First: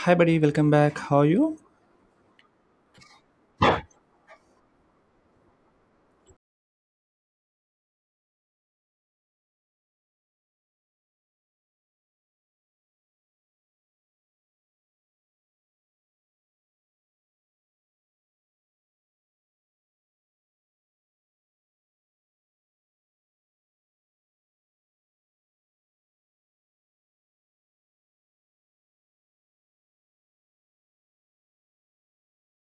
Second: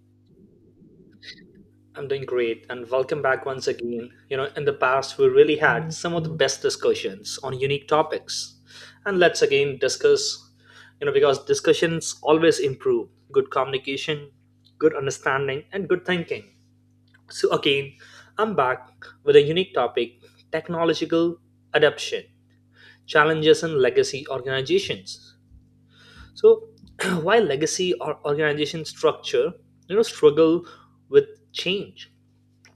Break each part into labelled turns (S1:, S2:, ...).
S1: Hi, buddy. Welcome back. How are you?
S2: I'm doing great, and welcome back once again. In the past, we really had some of the best discussions on unique topics. And let's again discuss, because discussions always improve good communication, good understanding, and good thinking. So, again, I'm back with a unique topic: technological adoption challenges in legacy organizations. So, while legacy or organization structure, struggle with change,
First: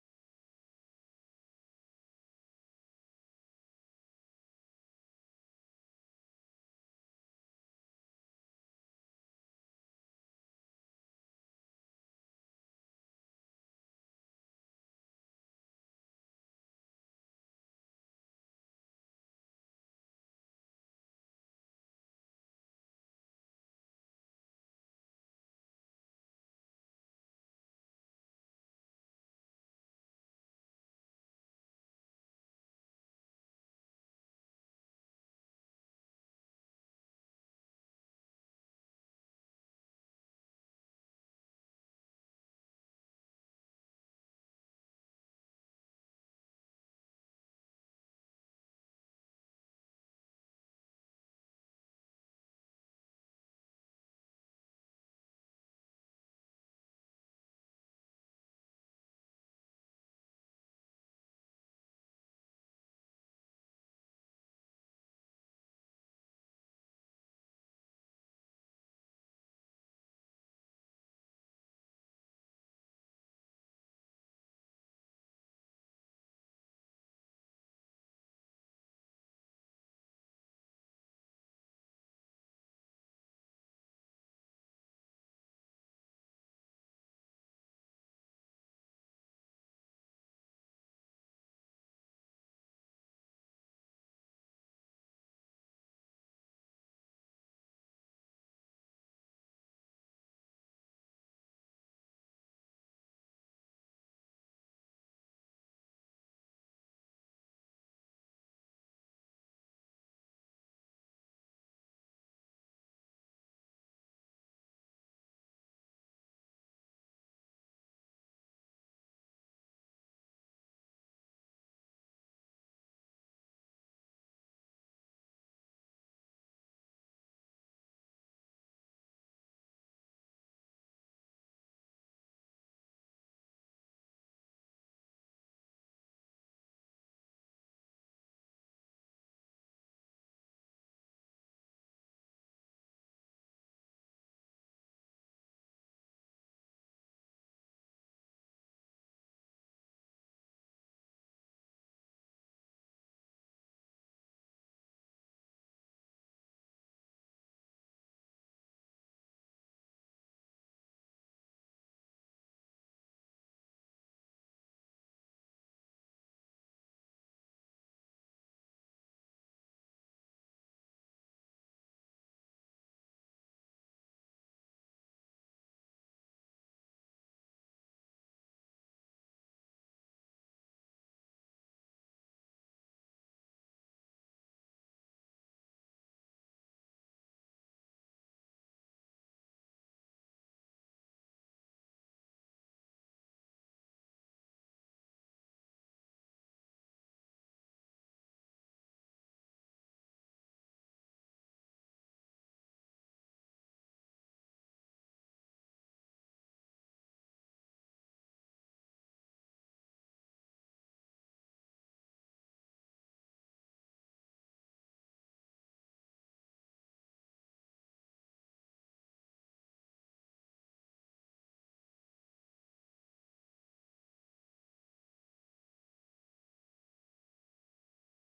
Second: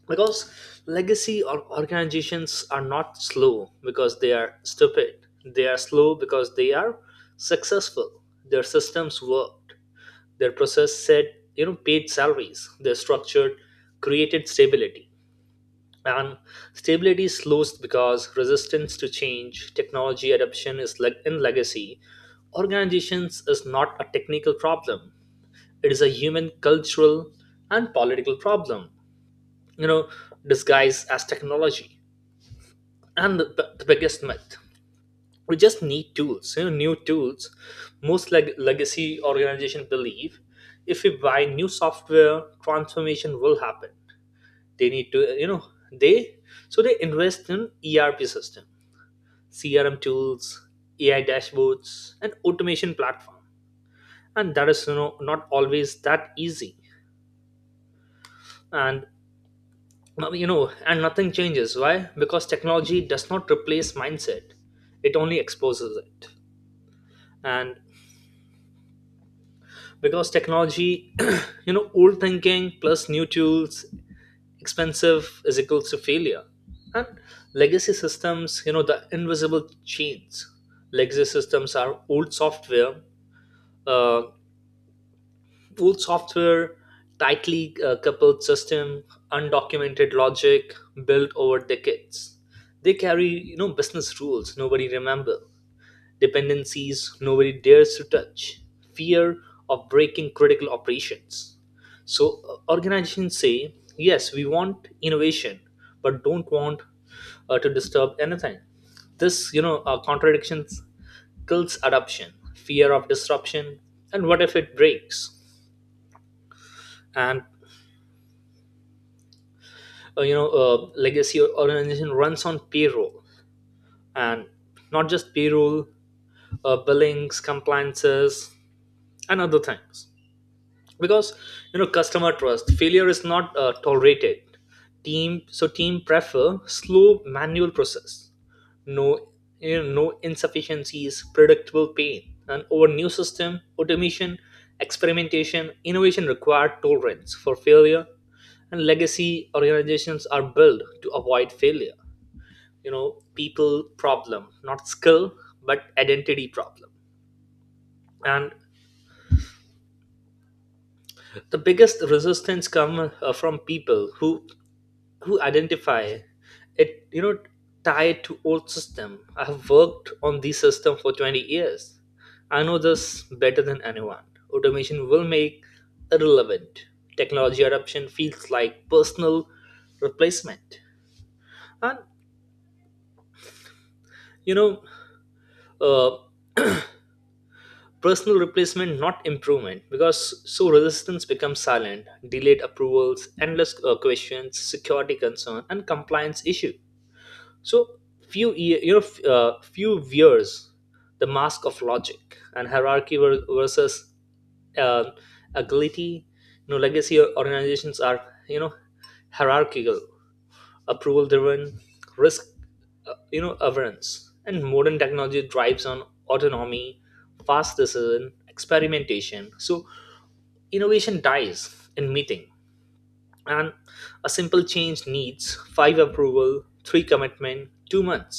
S2: because legacy or organizations are not slow because they are stupid, they are slow because they are successful. Their systems worked, their process said, paid salaries, their structure created stability. And stability slows because resistance to change, technology adoption, is like in legacy organizations, is not a technical problem. It is a human, cultural, and political problem, you know disguised as technology. And the biggest myth, we just need tools, new tools. Most legacy organizations believe if we buy new software, transformation will happen. They need to you know they So they invest in ERP system, CRM tools, AI dashboards, and automation platform, and that is, not always that easy. And now, and nothing changes. Why? Because technology does not replace mindset, it only exposes it. And because technology, old thinking plus new tools expensive is equals to failure. And legacy systems, the invisible chains. Legacy systems are old software, uh, old software, tightly coupled system, undocumented logic built over decades. They carry, business rules nobody remember, dependencies nobody dares to touch, fear of breaking critical operations. So organizations say, yes, we want innovation, but don't want to disturb anything. This, contradictions kills adoption, fear of disruption, and what if it breaks? And legacy organization runs on payroll, and not just payroll, billings, compliances, and other things. Because customer trust, failure is not tolerated. Team, so team prefer slow manual process, no, no insufficiencies, predictable pain, and over new system automation, experimentation, innovation required tolerance for failure, and legacy organizations are built to avoid failure. People problem, not skill, but identity problem. And the biggest resistance come from people who identify it, tied to old system. I have worked on this system for 20 years, I know this better than anyone, automation will make irrelevant. Technology adoption feels like personal replacement. And you know uh, personal replacement, not improvement, because so resistance becomes silent, delayed approvals, endless questions, security concern, and compliance issue. So few year, few years, the mask of logic and hierarchy versus uh, agility. Legacy organizations are, you know hierarchical, approval driven, risk averance, and modern technology drives on autonomy, fast decision, experimentation. So innovation dies in meeting, and a simple change needs five approval, three commitment, 2 months,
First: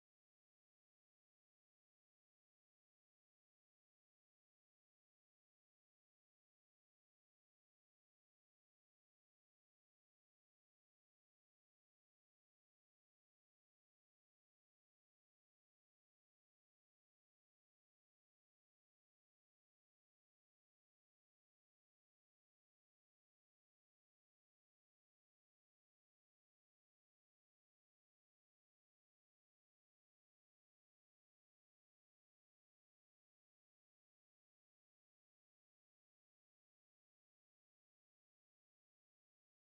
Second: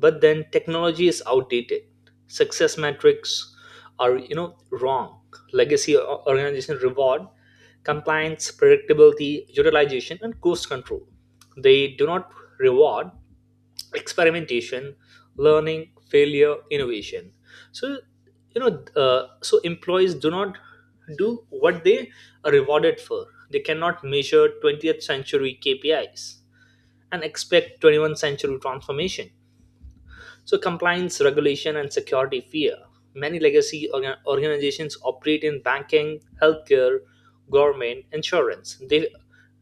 S2: but then technology is outdated. Success metrics are, wrong. Legacy organization reward compliance, predictability, utilization, and cost control. They do not reward experimentation, learning, failure, innovation. So, you know so employees do not do what they are rewarded for. They cannot measure 20th century KPIs and expect 21st century transformation. So, compliance, regulation, and security fear. Many legacy organizations operate in banking, healthcare, government, insurance. They,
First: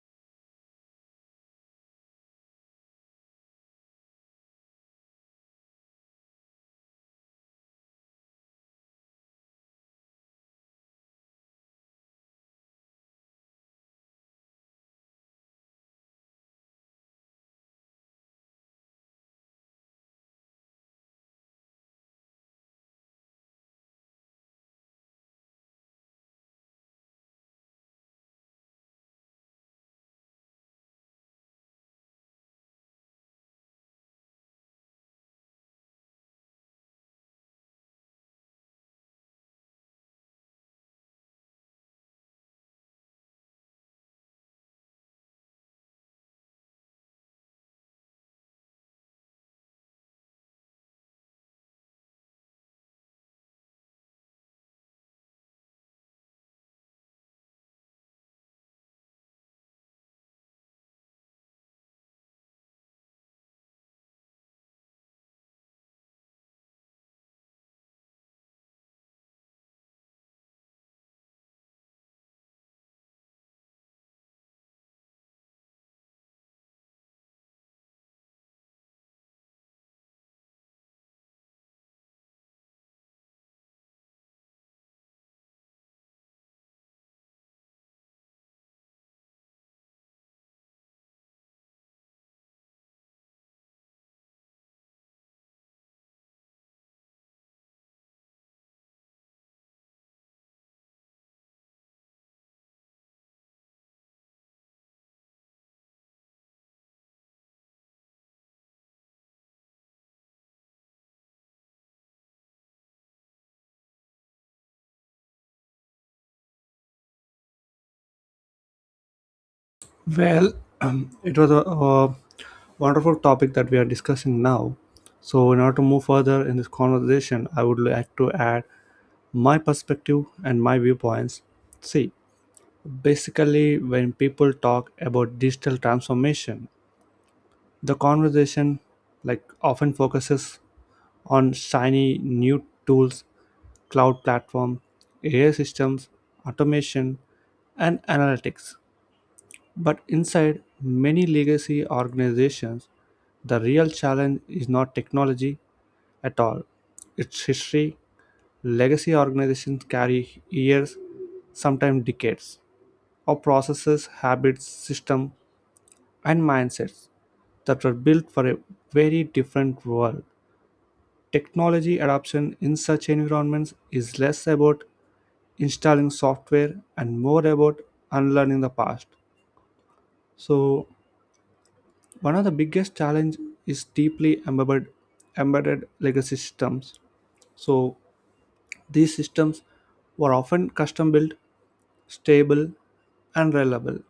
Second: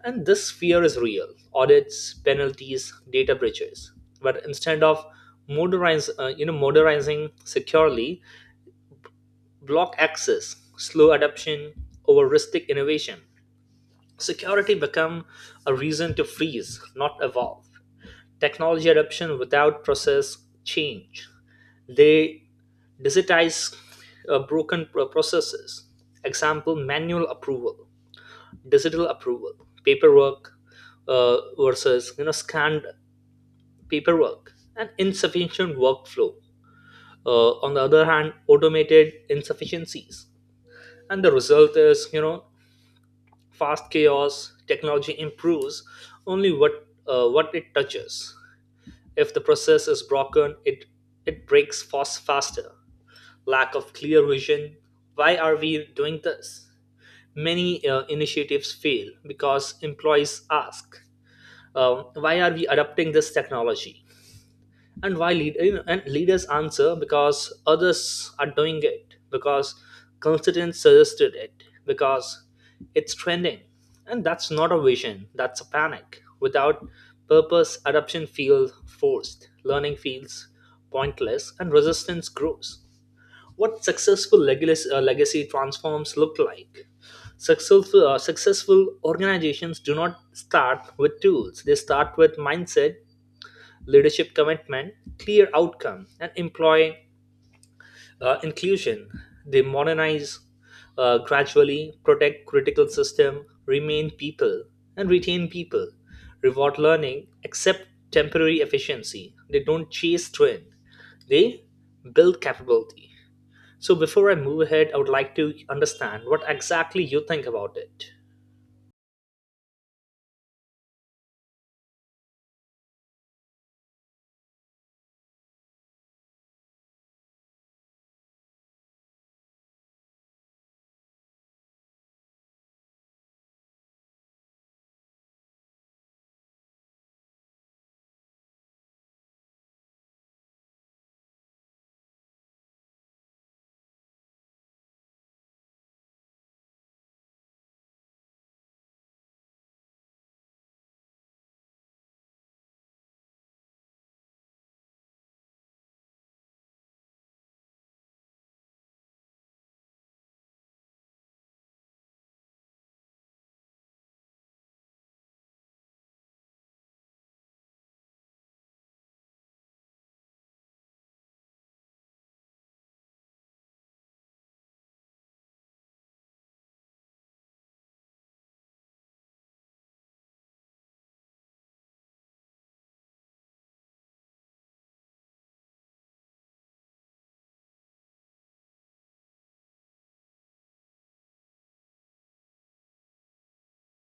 S2: and this fear is real: audits, penalties, data breaches. But instead of modernizing securely, block access, slow adoption, over risky innovation. Security become a reason to freeze, not evolve. Technology adoption without process change. They digitize broken processes. Example: manual approval, digital approval, paperwork versus, scanned paperwork, and insufficient workflow. On the other hand, automated insufficiencies, and the result is, fast chaos. Technology improves only what, what it touches. If the process is broken, it breaks faster. Lack of clear vision. Why are we doing this? Many initiatives fail because employees ask, "Why are we adopting this technology?" And why lead, and leaders answer because others are doing it, because consultants suggested it, because it's trending, and that's not a vision. That's a panic. Without purpose, adoption feels forced, learning feels pointless, and resistance grows. What successful legacy, legacy transforms look like. Successful, successful organizations do not start with tools, they start with mindset, leadership commitment, clear outcome, and employee inclusion. They modernize gradually, protect critical system, remain people, and retain people, reward learning, accept temporary efficiency. They don't chase trend, they build capability. So, before I move ahead, I would like to understand what exactly you think about it.
S1: Well, it was a wonderful topic that we are discussing now. So, in order to move further in this conversation, I would like to add my perspective and my viewpoints. See, basically, when people talk about digital transformation, the conversation like often focuses on shiny new tools, cloud platform, AI systems, automation, and analytics. But inside many legacy organizations, the real challenge is not technology at all. It's history. Legacy organizations carry years, sometimes decades, of processes, habits, systems, and mindsets that were built for a very different world. Technology adoption in such environments is less about installing software and more about unlearning the past. So, one of the biggest challenge is deeply embedded legacy systems. So these systems were often custom built, stable, and reliable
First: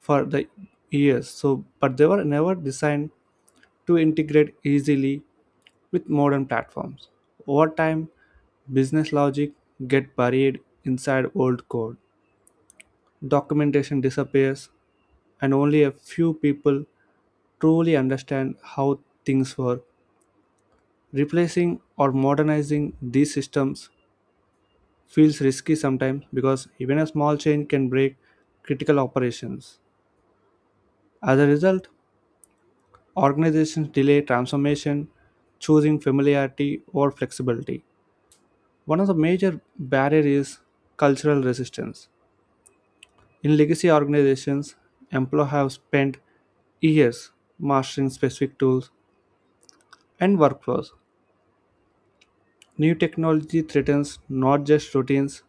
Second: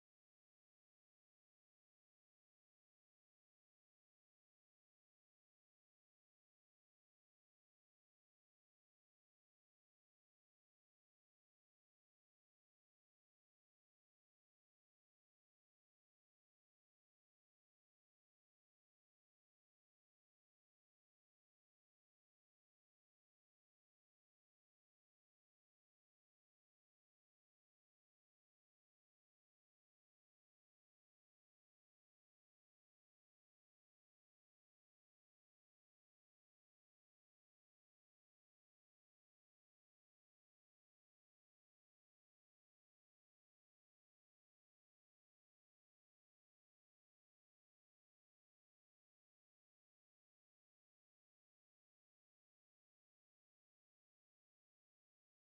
S1: for the years. So, but they were never designed to integrate easily with modern platforms. Over time, business logic get buried inside old code. Documentation disappears, and only a few people truly understand how things work. Replacing or modernizing these systems feels risky sometimes because even a small change can break critical operations. As a result, organizations delay transformation, choosing familiarity or flexibility. One of the major barriers is cultural resistance. In legacy organizations, employees have spent years mastering specific tools and workflows. New technology threatens not just routines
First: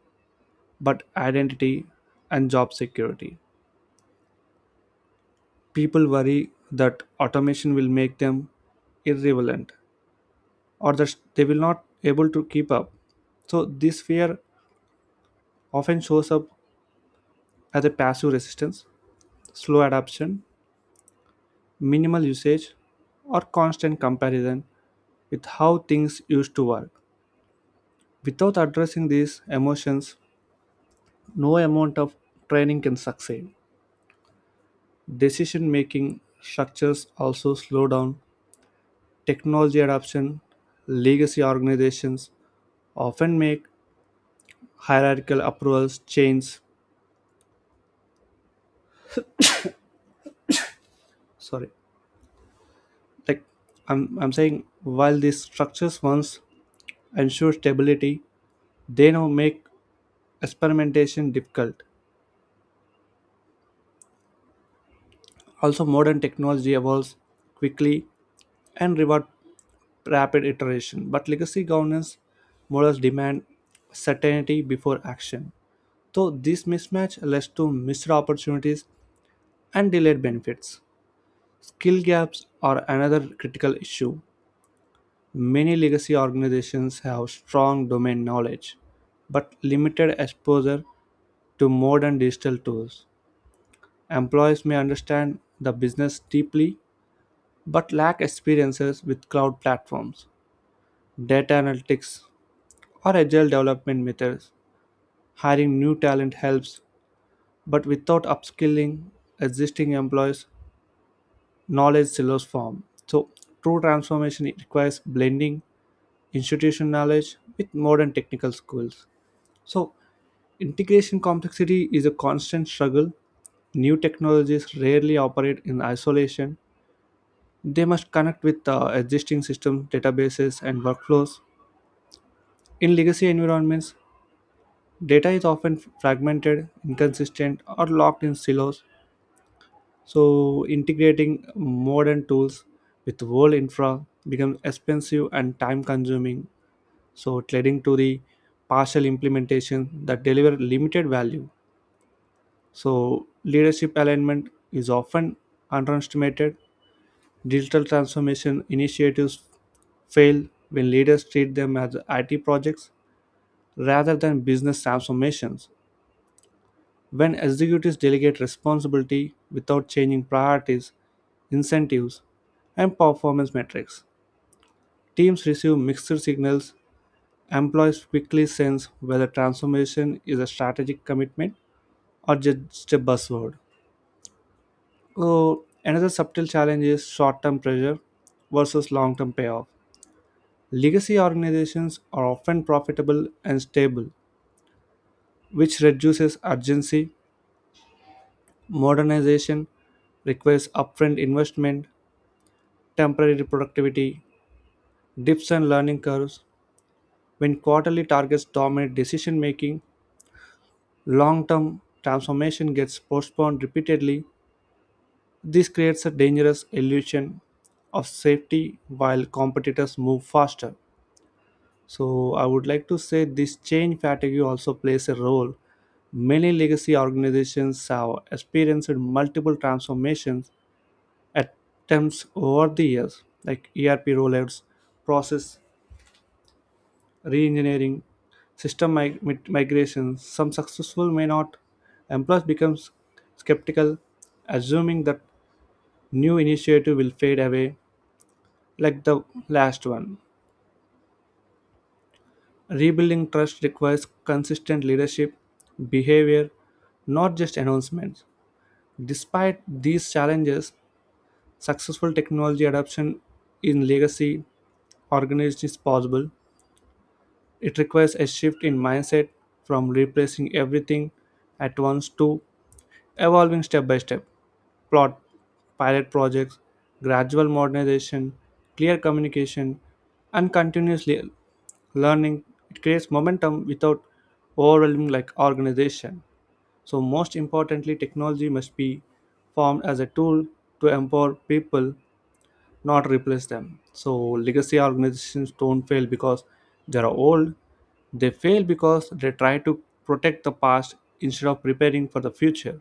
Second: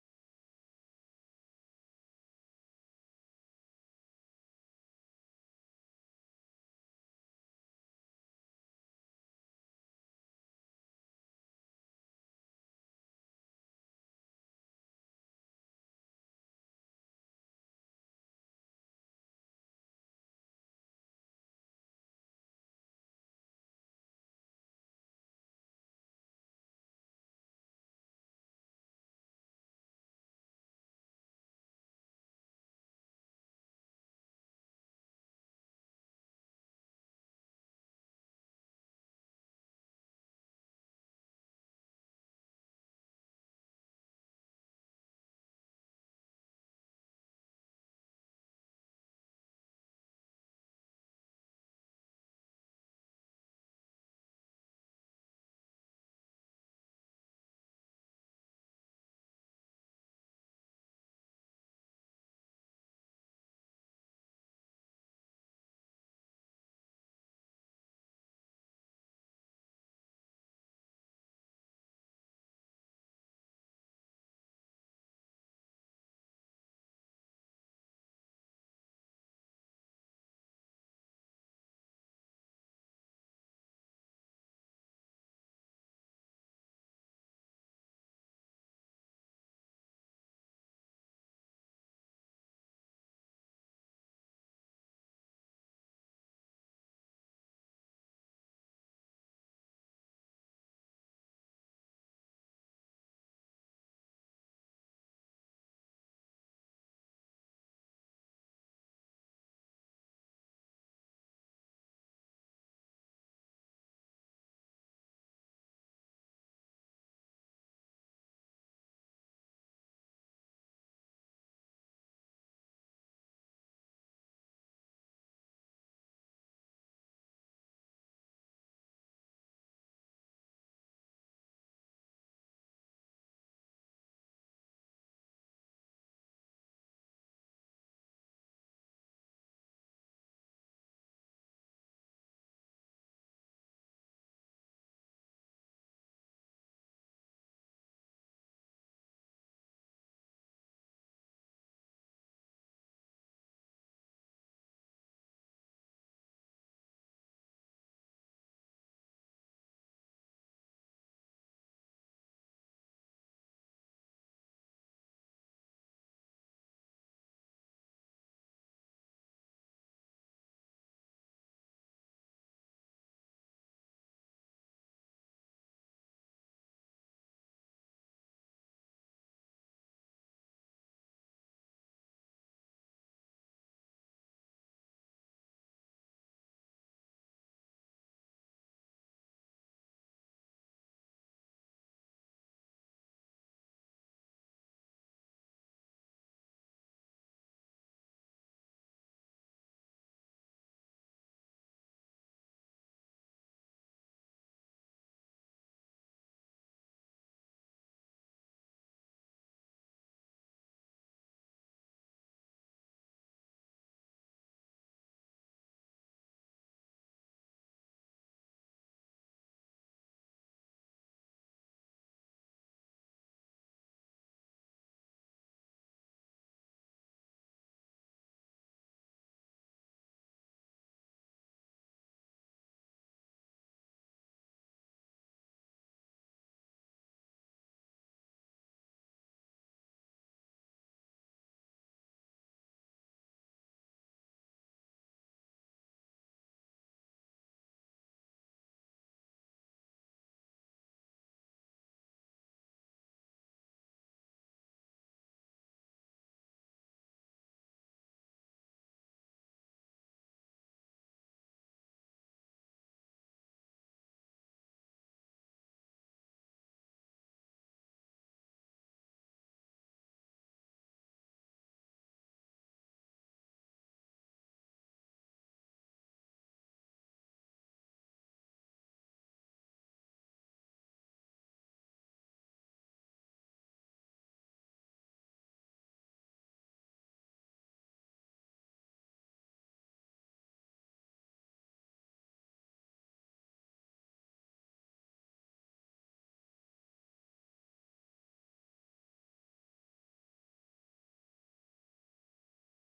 S1: but identity and job security. People worry that automation will make them irrelevant or that they will not able to keep up. So this fear often shows up as a passive resistance, slow adoption, minimal usage, or constant comparison with how things used to work. Without addressing these emotions, no amount of training can succeed. Decision making structures also slow down technology adoption. Legacy organizations often make hierarchical approvals chains. Sorry, like I'm saying, while these structures once ensure stability, they now make experimentation difficult. Also, modern technology evolves quickly and reward rapid iteration, but legacy governance models demand certainty before action. So, this mismatch leads to missed opportunities and delayed benefits. Skill gaps are another critical issue. Many legacy organizations have strong domain knowledge, but limited exposure to modern digital tools. Employees may understand the business deeply, but lack experiences with cloud platforms, data analytics, or agile development methods. Hiring new talent helps, but without upskilling existing employees, knowledge silos form. So, true transformation requires blending institutional knowledge with modern technical skills. So, integration complexity is a constant struggle. New technologies rarely operate in isolation. They must connect with existing systems, databases, and workflows. In legacy environments, data is often fragmented, inconsistent, or locked in silos. So, integrating modern tools with world infra becomes expensive and time consuming, so it leading to the partial implementation that deliver limited value. So leadership alignment is often underestimated. Digital transformation initiatives fail when leaders treat them as IT projects rather than business transformations. When executives delegate responsibility without changing priorities, incentives, and performance metrics, teams receive mixed signals. Employees quickly sense whether transformation is a strategic commitment or just a buzzword. So, another subtle challenge is short term pressure versus long term payoff. Legacy organizations are often profitable and stable, which reduces urgency. Modernization requires upfront investment, temporary productivity, dips and learning curves. When quarterly targets dominate decision making, long term transformation gets postponed repeatedly. This creates a dangerous illusion of safety while competitors move faster. So, I would like to say this change fatigue also plays a role. Many legacy organizations have experienced multiple transformations attempts over the years, like ERP rollouts, process reengineering, system migrations. Some successful may not. Employees becomes skeptical, assuming that new initiative will fade away like the last one. Rebuilding trust requires consistent leadership, behavior, not just announcements. Despite these challenges, successful technology adoption in legacy organizations is possible. It requires a shift in mindset from replacing everything at once to evolving step by step. plot, Pilot projects, gradual modernization, clear communication, and continuous learning. It creates momentum without overwhelming like organization. So most importantly, technology must be formed as a tool to empower people, not replace them. So legacy organizations don't fail because they are old. They fail because they try to protect the past instead of preparing for the future.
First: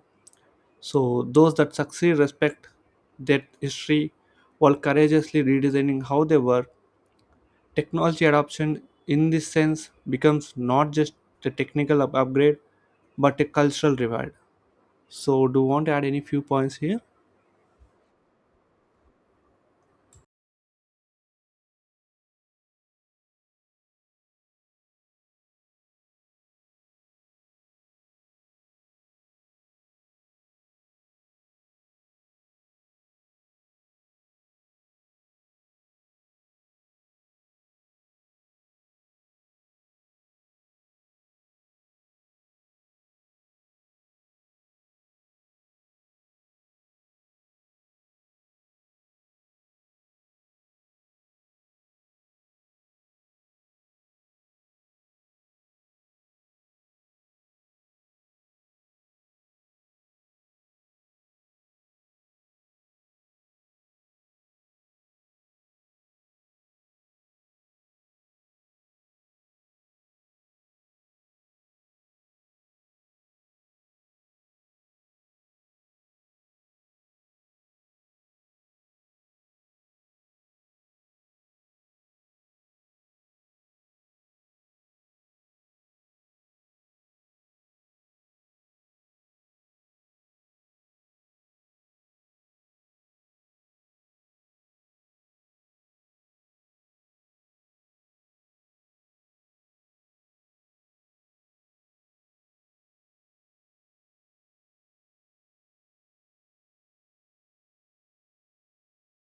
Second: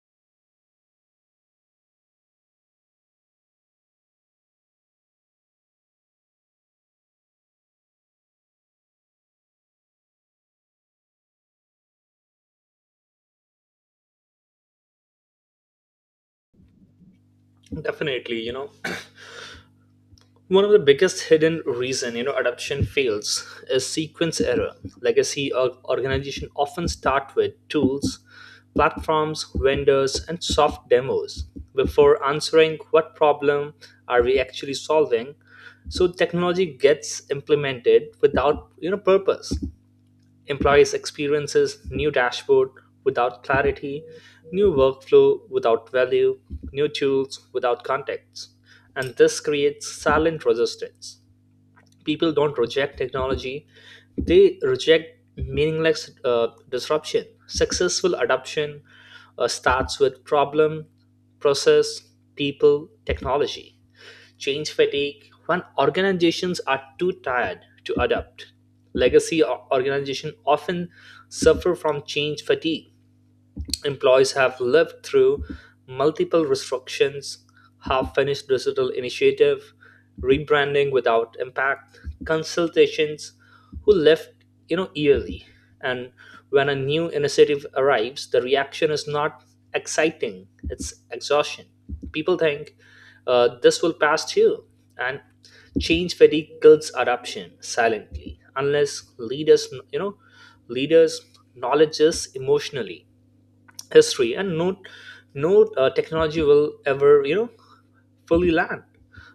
S1: So those that succeed respect that history while courageously redesigning how they work. Technology adoption in this sense becomes not just a technical upgrade but a cultural reward. So do you want to add any few points here?
S2: Definitely, one of the biggest hidden reason, adoption fails is sequence error. Legacy organization often start with tools, platforms, vendors, and soft demos before answering what problem are we actually solving. So technology gets implemented without, purpose. Employees experiences new dashboard without clarity, new workflow without value, new tools without context. And this creates silent resistance. People don't reject technology, they reject meaningless disruption. Successful adoption starts with problem, process, people, technology. Change fatigue, when organizations are too tired to adapt, legacy organizations often suffer from change fatigue. Employees have lived through multiple restructurings, half finished digital initiative, rebranding without impact, consultations who left, yearly. And when a new initiative arrives, the reaction is not exciting, it's exhaustion. People think, this will pass too. And change fatigue kills adoption silently unless leaders, leaders knowledge this emotionally, history, and no, no technology will ever, fully land.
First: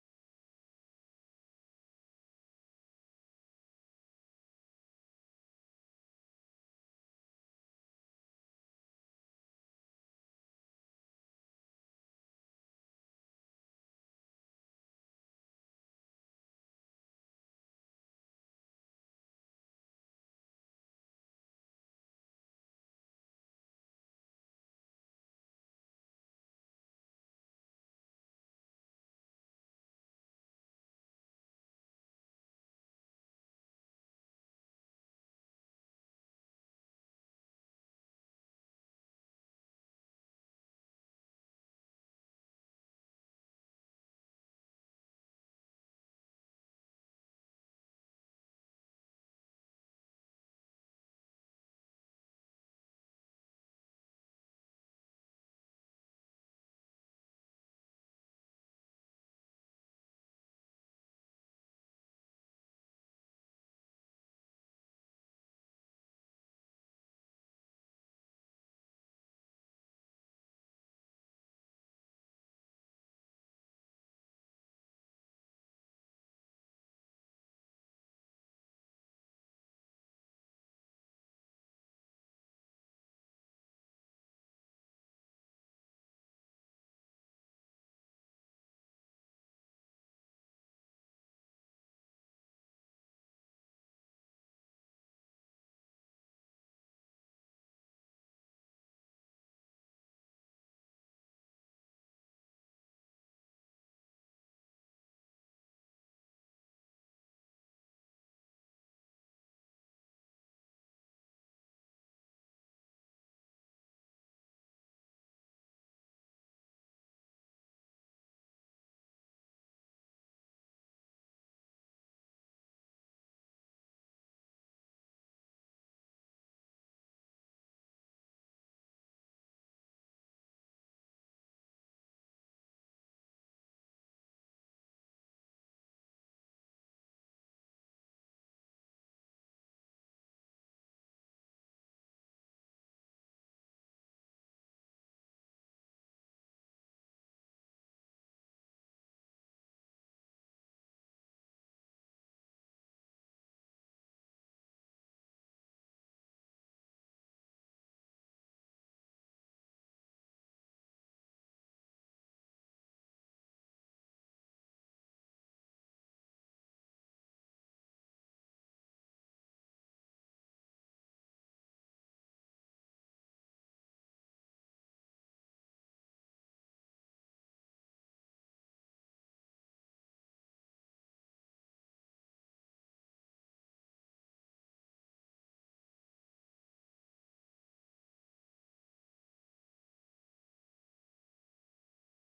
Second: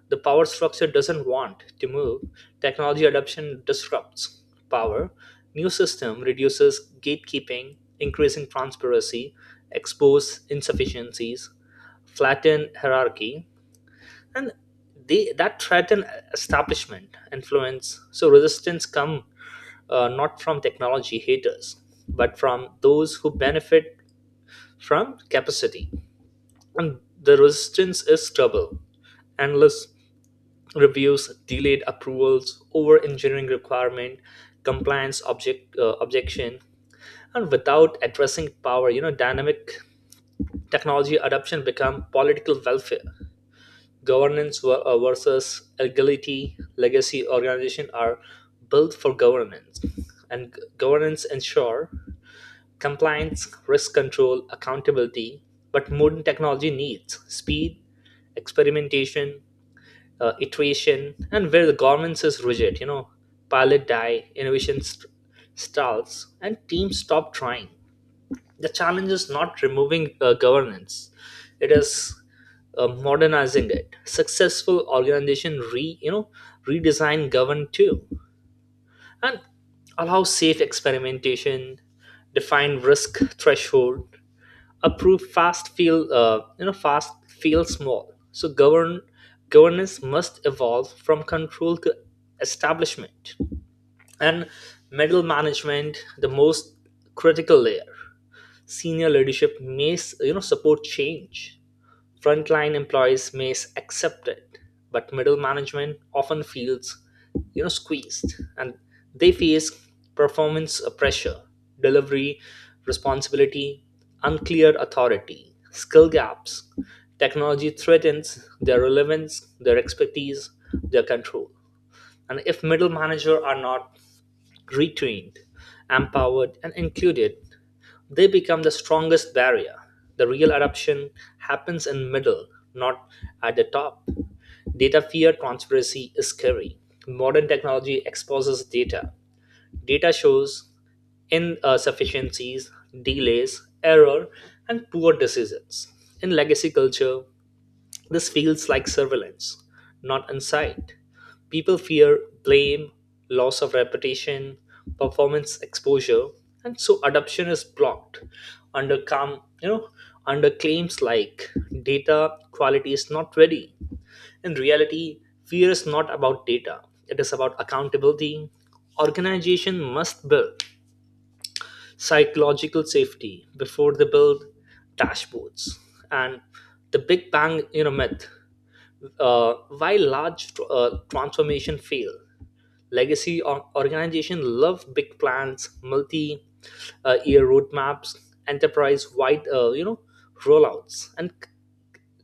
S2: The power structure doesn't want to move. Technology adoption disrupts power. New system reduces gatekeeping, increasing transparency, expose insufficiencies, flatten hierarchy. And they, that threaten establishment influence. So resistance come not from technology haters, but from those who benefit from capacity, and the resistance is trouble. Endless reviews, delayed approvals, over engineering requirement, compliance objection. And without addressing power, dynamic, technology adoption become political welfare. Governance versus agility. Legacy organization are built for governance, and governance ensure compliance, risk control, accountability. But modern technology needs speed, experimentation, iteration. And where the governance is rigid, pilot die, innovation stalls, and teams stop trying. The challenge is not removing governance; it is modernizing it. Successful organization, re you know redesign govern too, and allow safe experimentation, define risk threshold, approve fast, feel you know fast feel small. So govern, governance must evolve from control to establishment. And middle management, the most critical layer. Senior leadership may support change. Frontline employees may accept it, but middle management often feels, squeezed, and they face performance pressure, delivery responsibility, unclear authority, skill gaps. Technology threatens their relevance, their expertise, their control. And if middle managers are not retrained, empowered, and included, they become the strongest barrier. The real eruption happens in middle, not at the top. Data fear, transparency is scary. Modern technology exposes data. Data shows insufficiencies, delays, error, and poor decisions. In legacy culture, this feels like surveillance, not insight. People fear blame, loss of reputation, performance exposure, and so adoption is blocked under under claims like data quality is not ready. In reality, fear is not about data. It is about accountability. Organization must build psychological safety before they build dashboards. And the Big Bang, myth, uh, while large transformation fail, legacy organization love big plans, multi year roadmaps, enterprise wide, rollouts, and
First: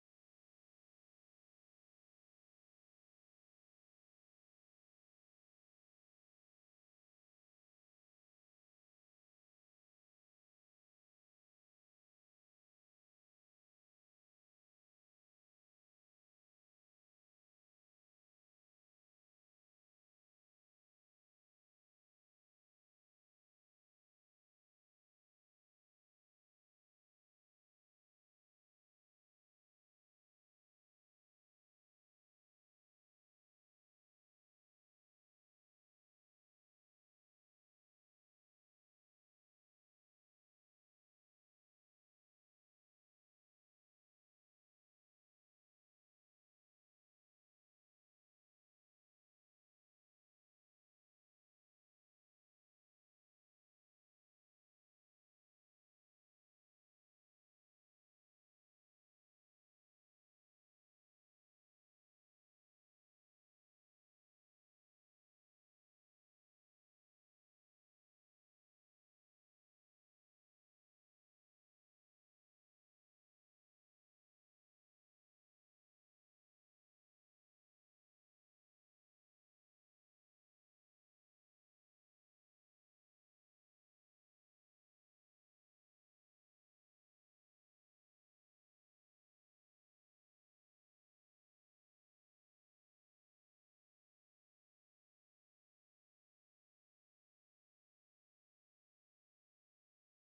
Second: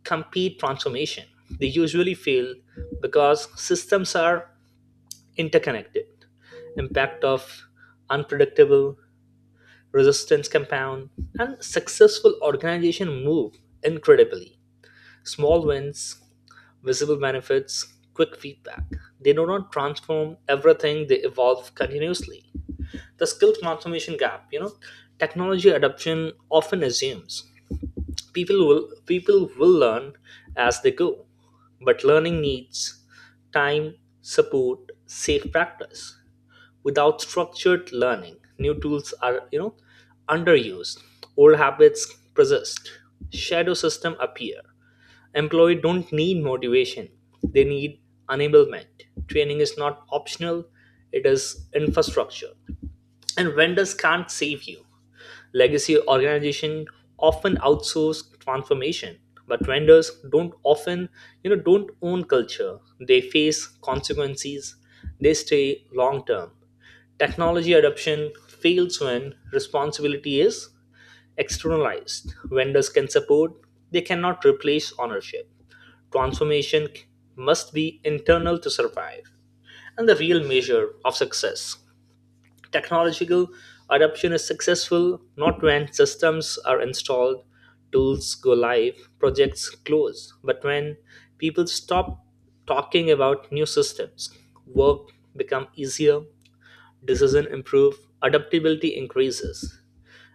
S2: complete transformation. They usually fail because systems are interconnected, impact of unpredictable, resistance compound. And successful organization move incredibly, small wins, visible benefits, quick feedback. They do not transform everything, they evolve continuously. The skill transformation gap, technology adoption often assumes people will learn as they go. But learning needs time, support, safe practice. Without structured learning, new tools are, underused. Old habits persist. Shadow system appear. Employees don't need motivation, they need enablement. Training is not optional, it is infrastructure. And vendors can't save you. Legacy organizations often outsource transformation, but vendors don't often, don't own culture. They face consequences, they stay long term. Technology adoption fails when responsibility is externalized. Vendors can support, they cannot replace ownership. Transformation must be internal to survive. And the real measure of success. Technological adoption is successful not when systems are installed, tools go live, projects close, but when people stop talking about new systems, work become easier, decision improve, adaptability increases,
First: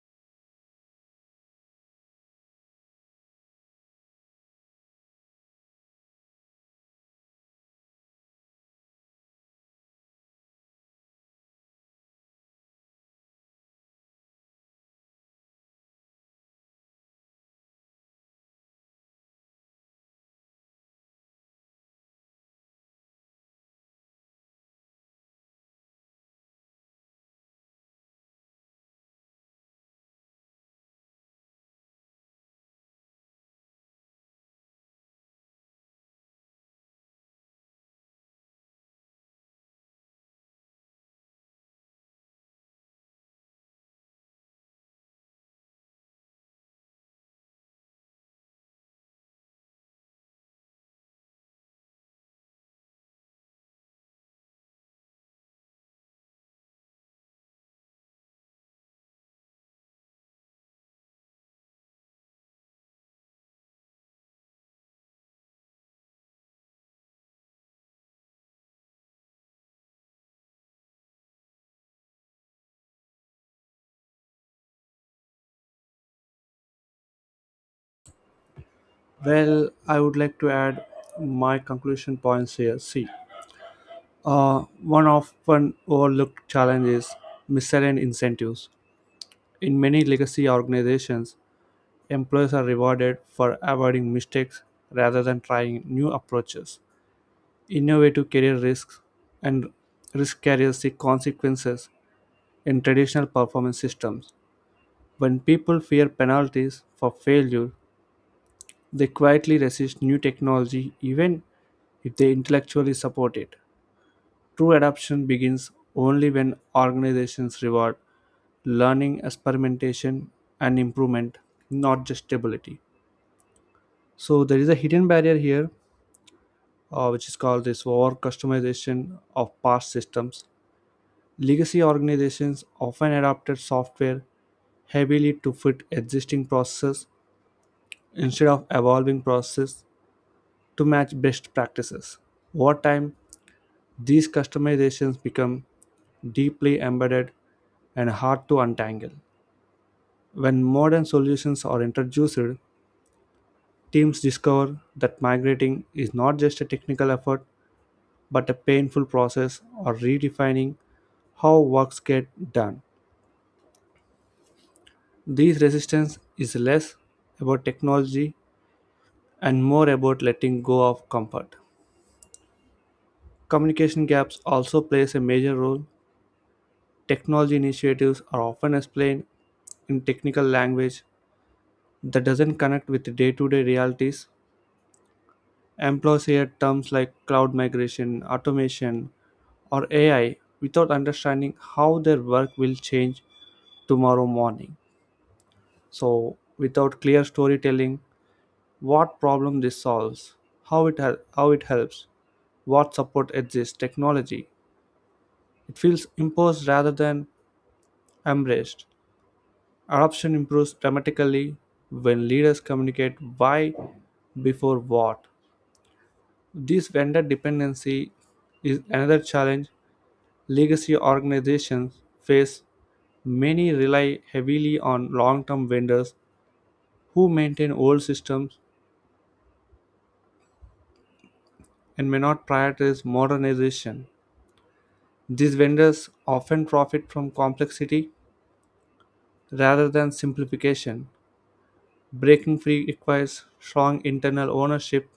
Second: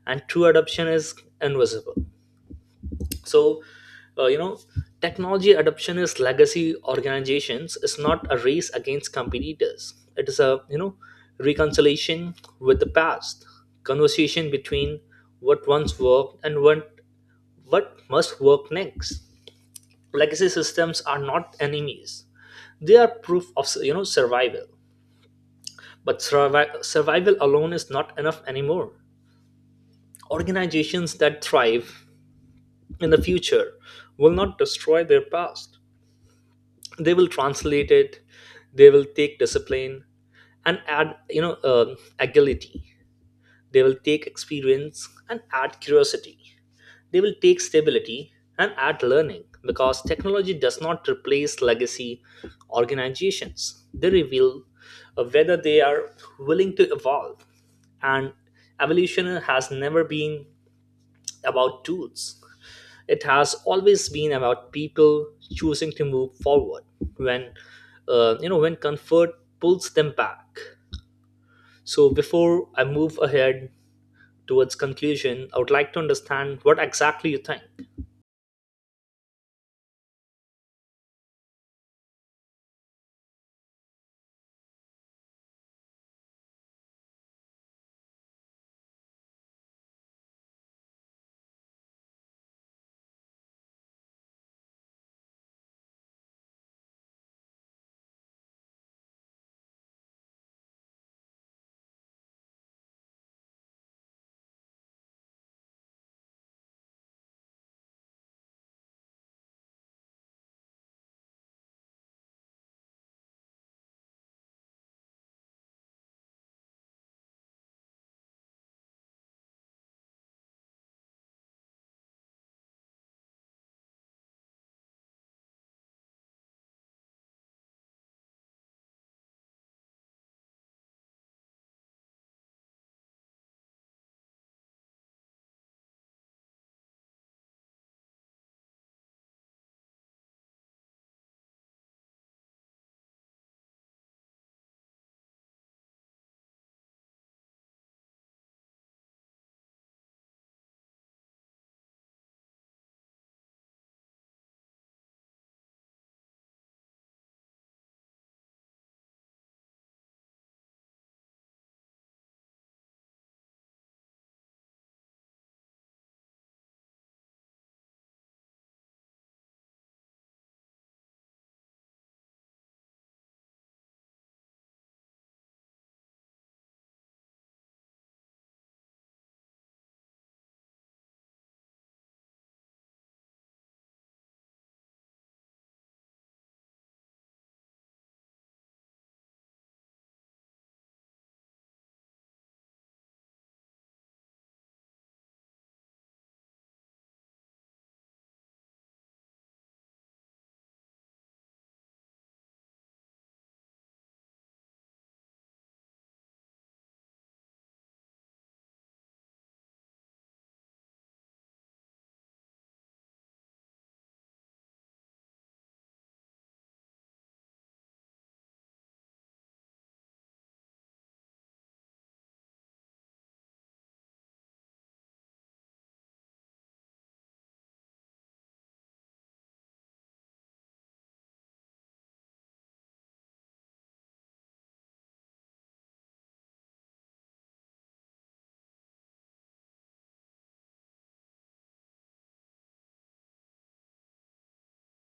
S2: and true adoption is invisible. So uh, you know technology adoption is legacy organizations. It's not a race against competitors, it is a, reconciliation with the past, conversation between what once worked and what must work next. Legacy systems are not enemies, they are proof of, survival. But survival alone is not enough anymore. Organizations that thrive in the future will not destroy their past, they will translate it. They will take discipline and add, agility. They will take experience and add curiosity. They will take stability and add learning. Because technology does not replace legacy organizations, they reveal whether they are willing to evolve. And evolution has never been about tools, it has always been about people choosing to move forward when, when comfort pulls them back. So before I move ahead towards conclusion, I would like to understand what exactly you think.
S1: Well, I would like to add my conclusion points here. See, one often overlooked challenge is misaligned incentives. In many legacy organizations, employees are rewarded for avoiding mistakes rather than trying new approaches. Innovative career risks and risk carriers see consequences in traditional performance systems. When people fear penalties for failure, they quietly resist new technology even if they intellectually support it. True adoption begins only when organizations reward learning, experimentation, and improvement, not just stability. So, there is a hidden barrier here, which is called this over customization of past systems. Legacy organizations often adopted software heavily to fit existing processes instead of evolving processes to match best practices. Over time, these customizations become deeply embedded and hard to untangle. When modern solutions are introduced, teams discover that migrating is not just a technical effort but a painful process or redefining how works get done. This resistance is less about technology and more about letting go of comfort. Communication gaps also plays a major role. Technology initiatives are often explained in technical language that doesn't connect with day-to-day realities. Employees hear terms like cloud migration, automation, or AI without understanding how their work will change tomorrow morning. So, without clear storytelling, what problem this solves, how it helps, what support exists, technology, it feels imposed rather than embraced. Adoption improves dramatically when leaders communicate why before what. This vendor dependency is another challenge. Legacy organizations face many rely heavily on long term vendors who maintain old systems and may not prioritize modernization. These vendors often profit from complexity rather than simplification. Breaking free requires strong internal ownership,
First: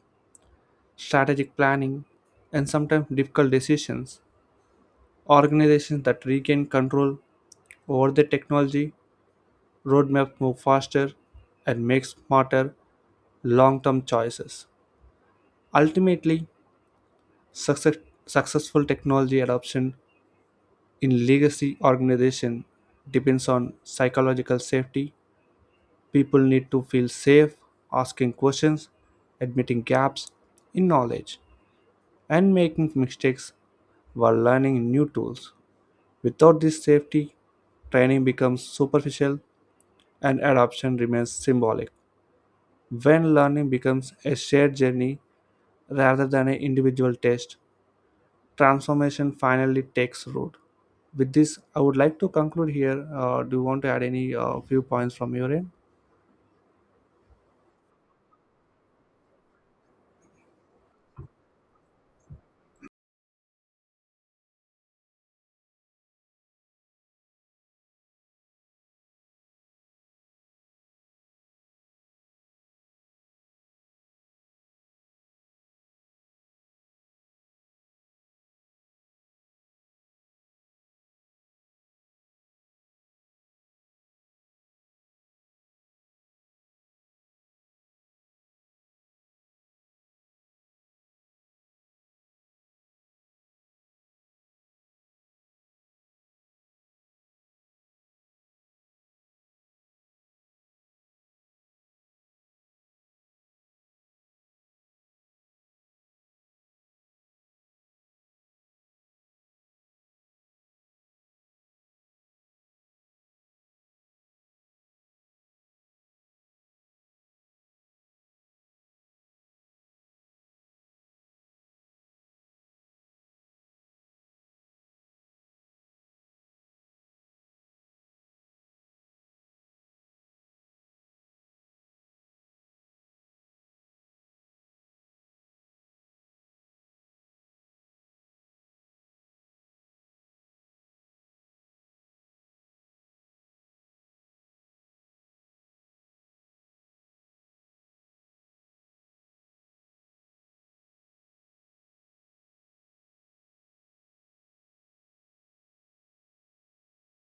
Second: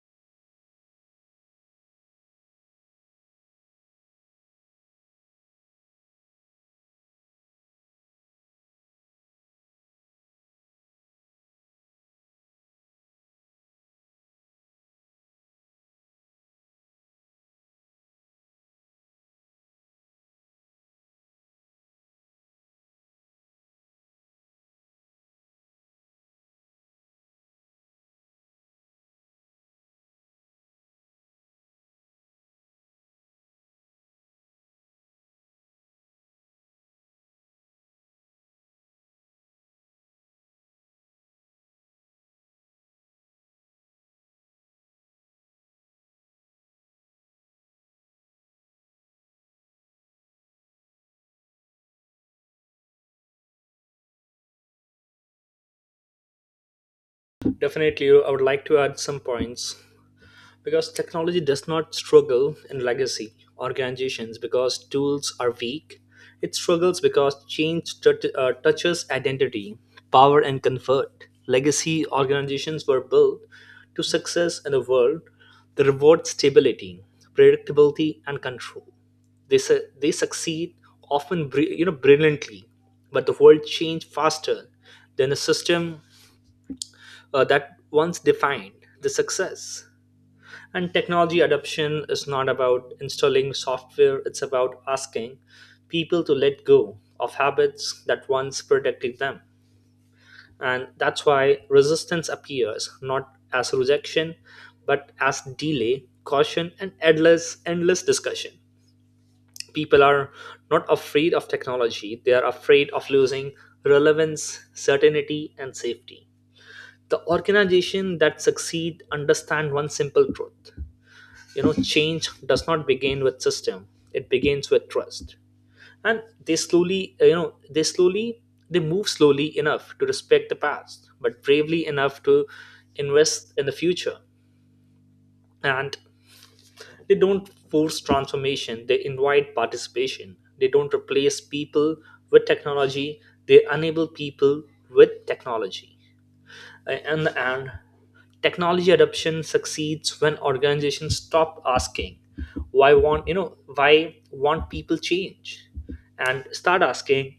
S1: strategic planning, and sometimes difficult decisions. Organizations that regain control over their technology roadmap move faster and make smarter long term choices. Ultimately, success, successful technology adoption in legacy organization depends on psychological safety. People need to feel safe asking questions, admitting gaps in knowledge, and making mistakes while learning new tools. Without this safety, training becomes superficial and adoption remains symbolic. When learning becomes a shared journey rather than an individual test, transformation finally takes root. With this, I would like to conclude here. Do you want to add any few points from your end?
S2: Definitely, I would like to add some points. Because technology does not struggle in legacy organizations because tools are weak. It struggles because change, tut touches identity, power, and comfort. Legacy organizations were built to success in a world that rewards stability, predictability, and control. They, they succeed often, brilliantly, but the world changed faster than the system that once defined the success. And technology adoption is not about installing software, it's about asking people to let go of habits that once protected them. And that's why resistance appears not as rejection, but as delay, caution, and endless discussion. People are not afraid of technology, they are afraid of losing relevance, certainty, and safety. The organization that succeed understand one simple truth, change does not begin with system, it begins with trust. And they slowly, they move slowly enough to respect the past, but bravely enough to invest in the future. And they don't force transformation, they invite participation. They don't replace people with technology, they enable people with technology. In the end, technology adoption succeeds when organizations stop asking why want, why want people change, and start asking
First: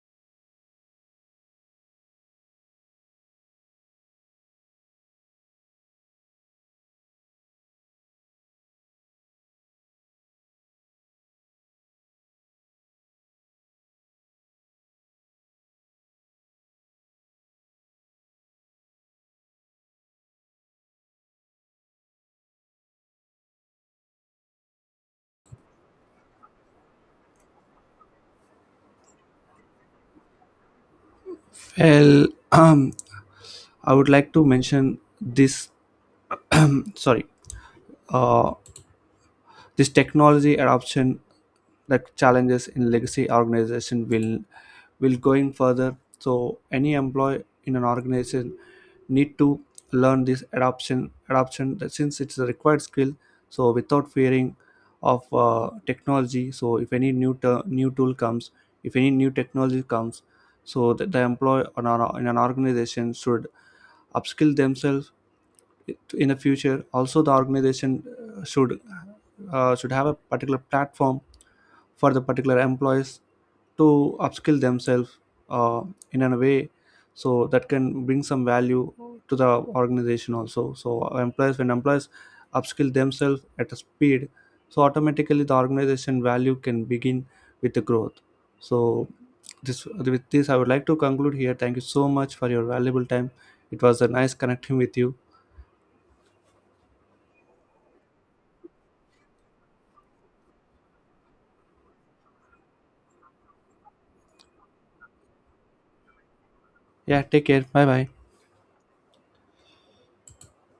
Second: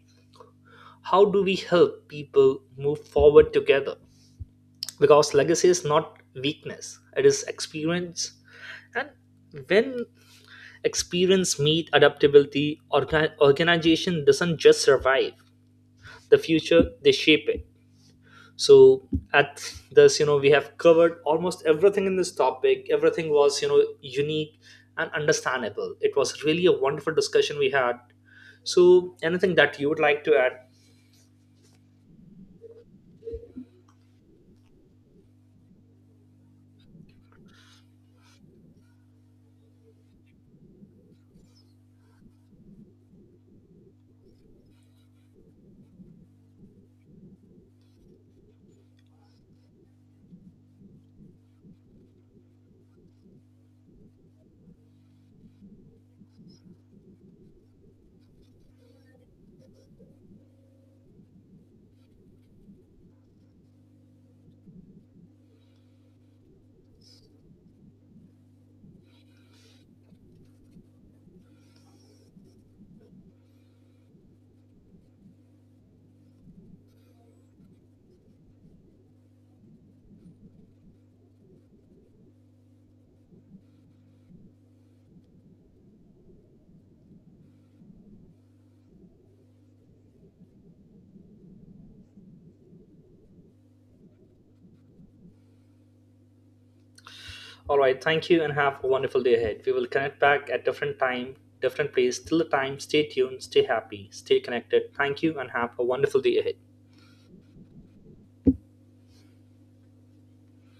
S2: how do we help people move forward together. Because legacy is not weakness, it is experience. And when experience meet adaptability, organization doesn't just survive the future, they shape it. So at this, we have covered almost everything in this topic. Everything was, unique and understandable. It was really a wonderful discussion we had. So anything that you would like to add?
S1: Well, um, I would like to mention this. Sorry. Uh, This technology adoption that challenges in legacy organization will going further. So any employee in an organization need to learn this adoption that since it's a required skill. So without fearing of technology. So if any new tool comes, if any new technology comes, so that the employee on in an organization should upskill themselves. In the future also the organization should, should have a particular platform for the particular employees to upskill themselves uh, in a way so that can bring some value to the organization also. So employees, upskill themselves at a speed, so automatically the organization value can begin with the growth. So this, with this, I would like to conclude here. Thank you so much for your valuable time. It was a nice connecting with you.
S2: All right, thank you and have a wonderful day ahead. We will connect back at different time, different place. Till the time, stay tuned, stay happy, stay connected. Thank you and have a wonderful day ahead.
S1: Yeah, take care. Bye bye.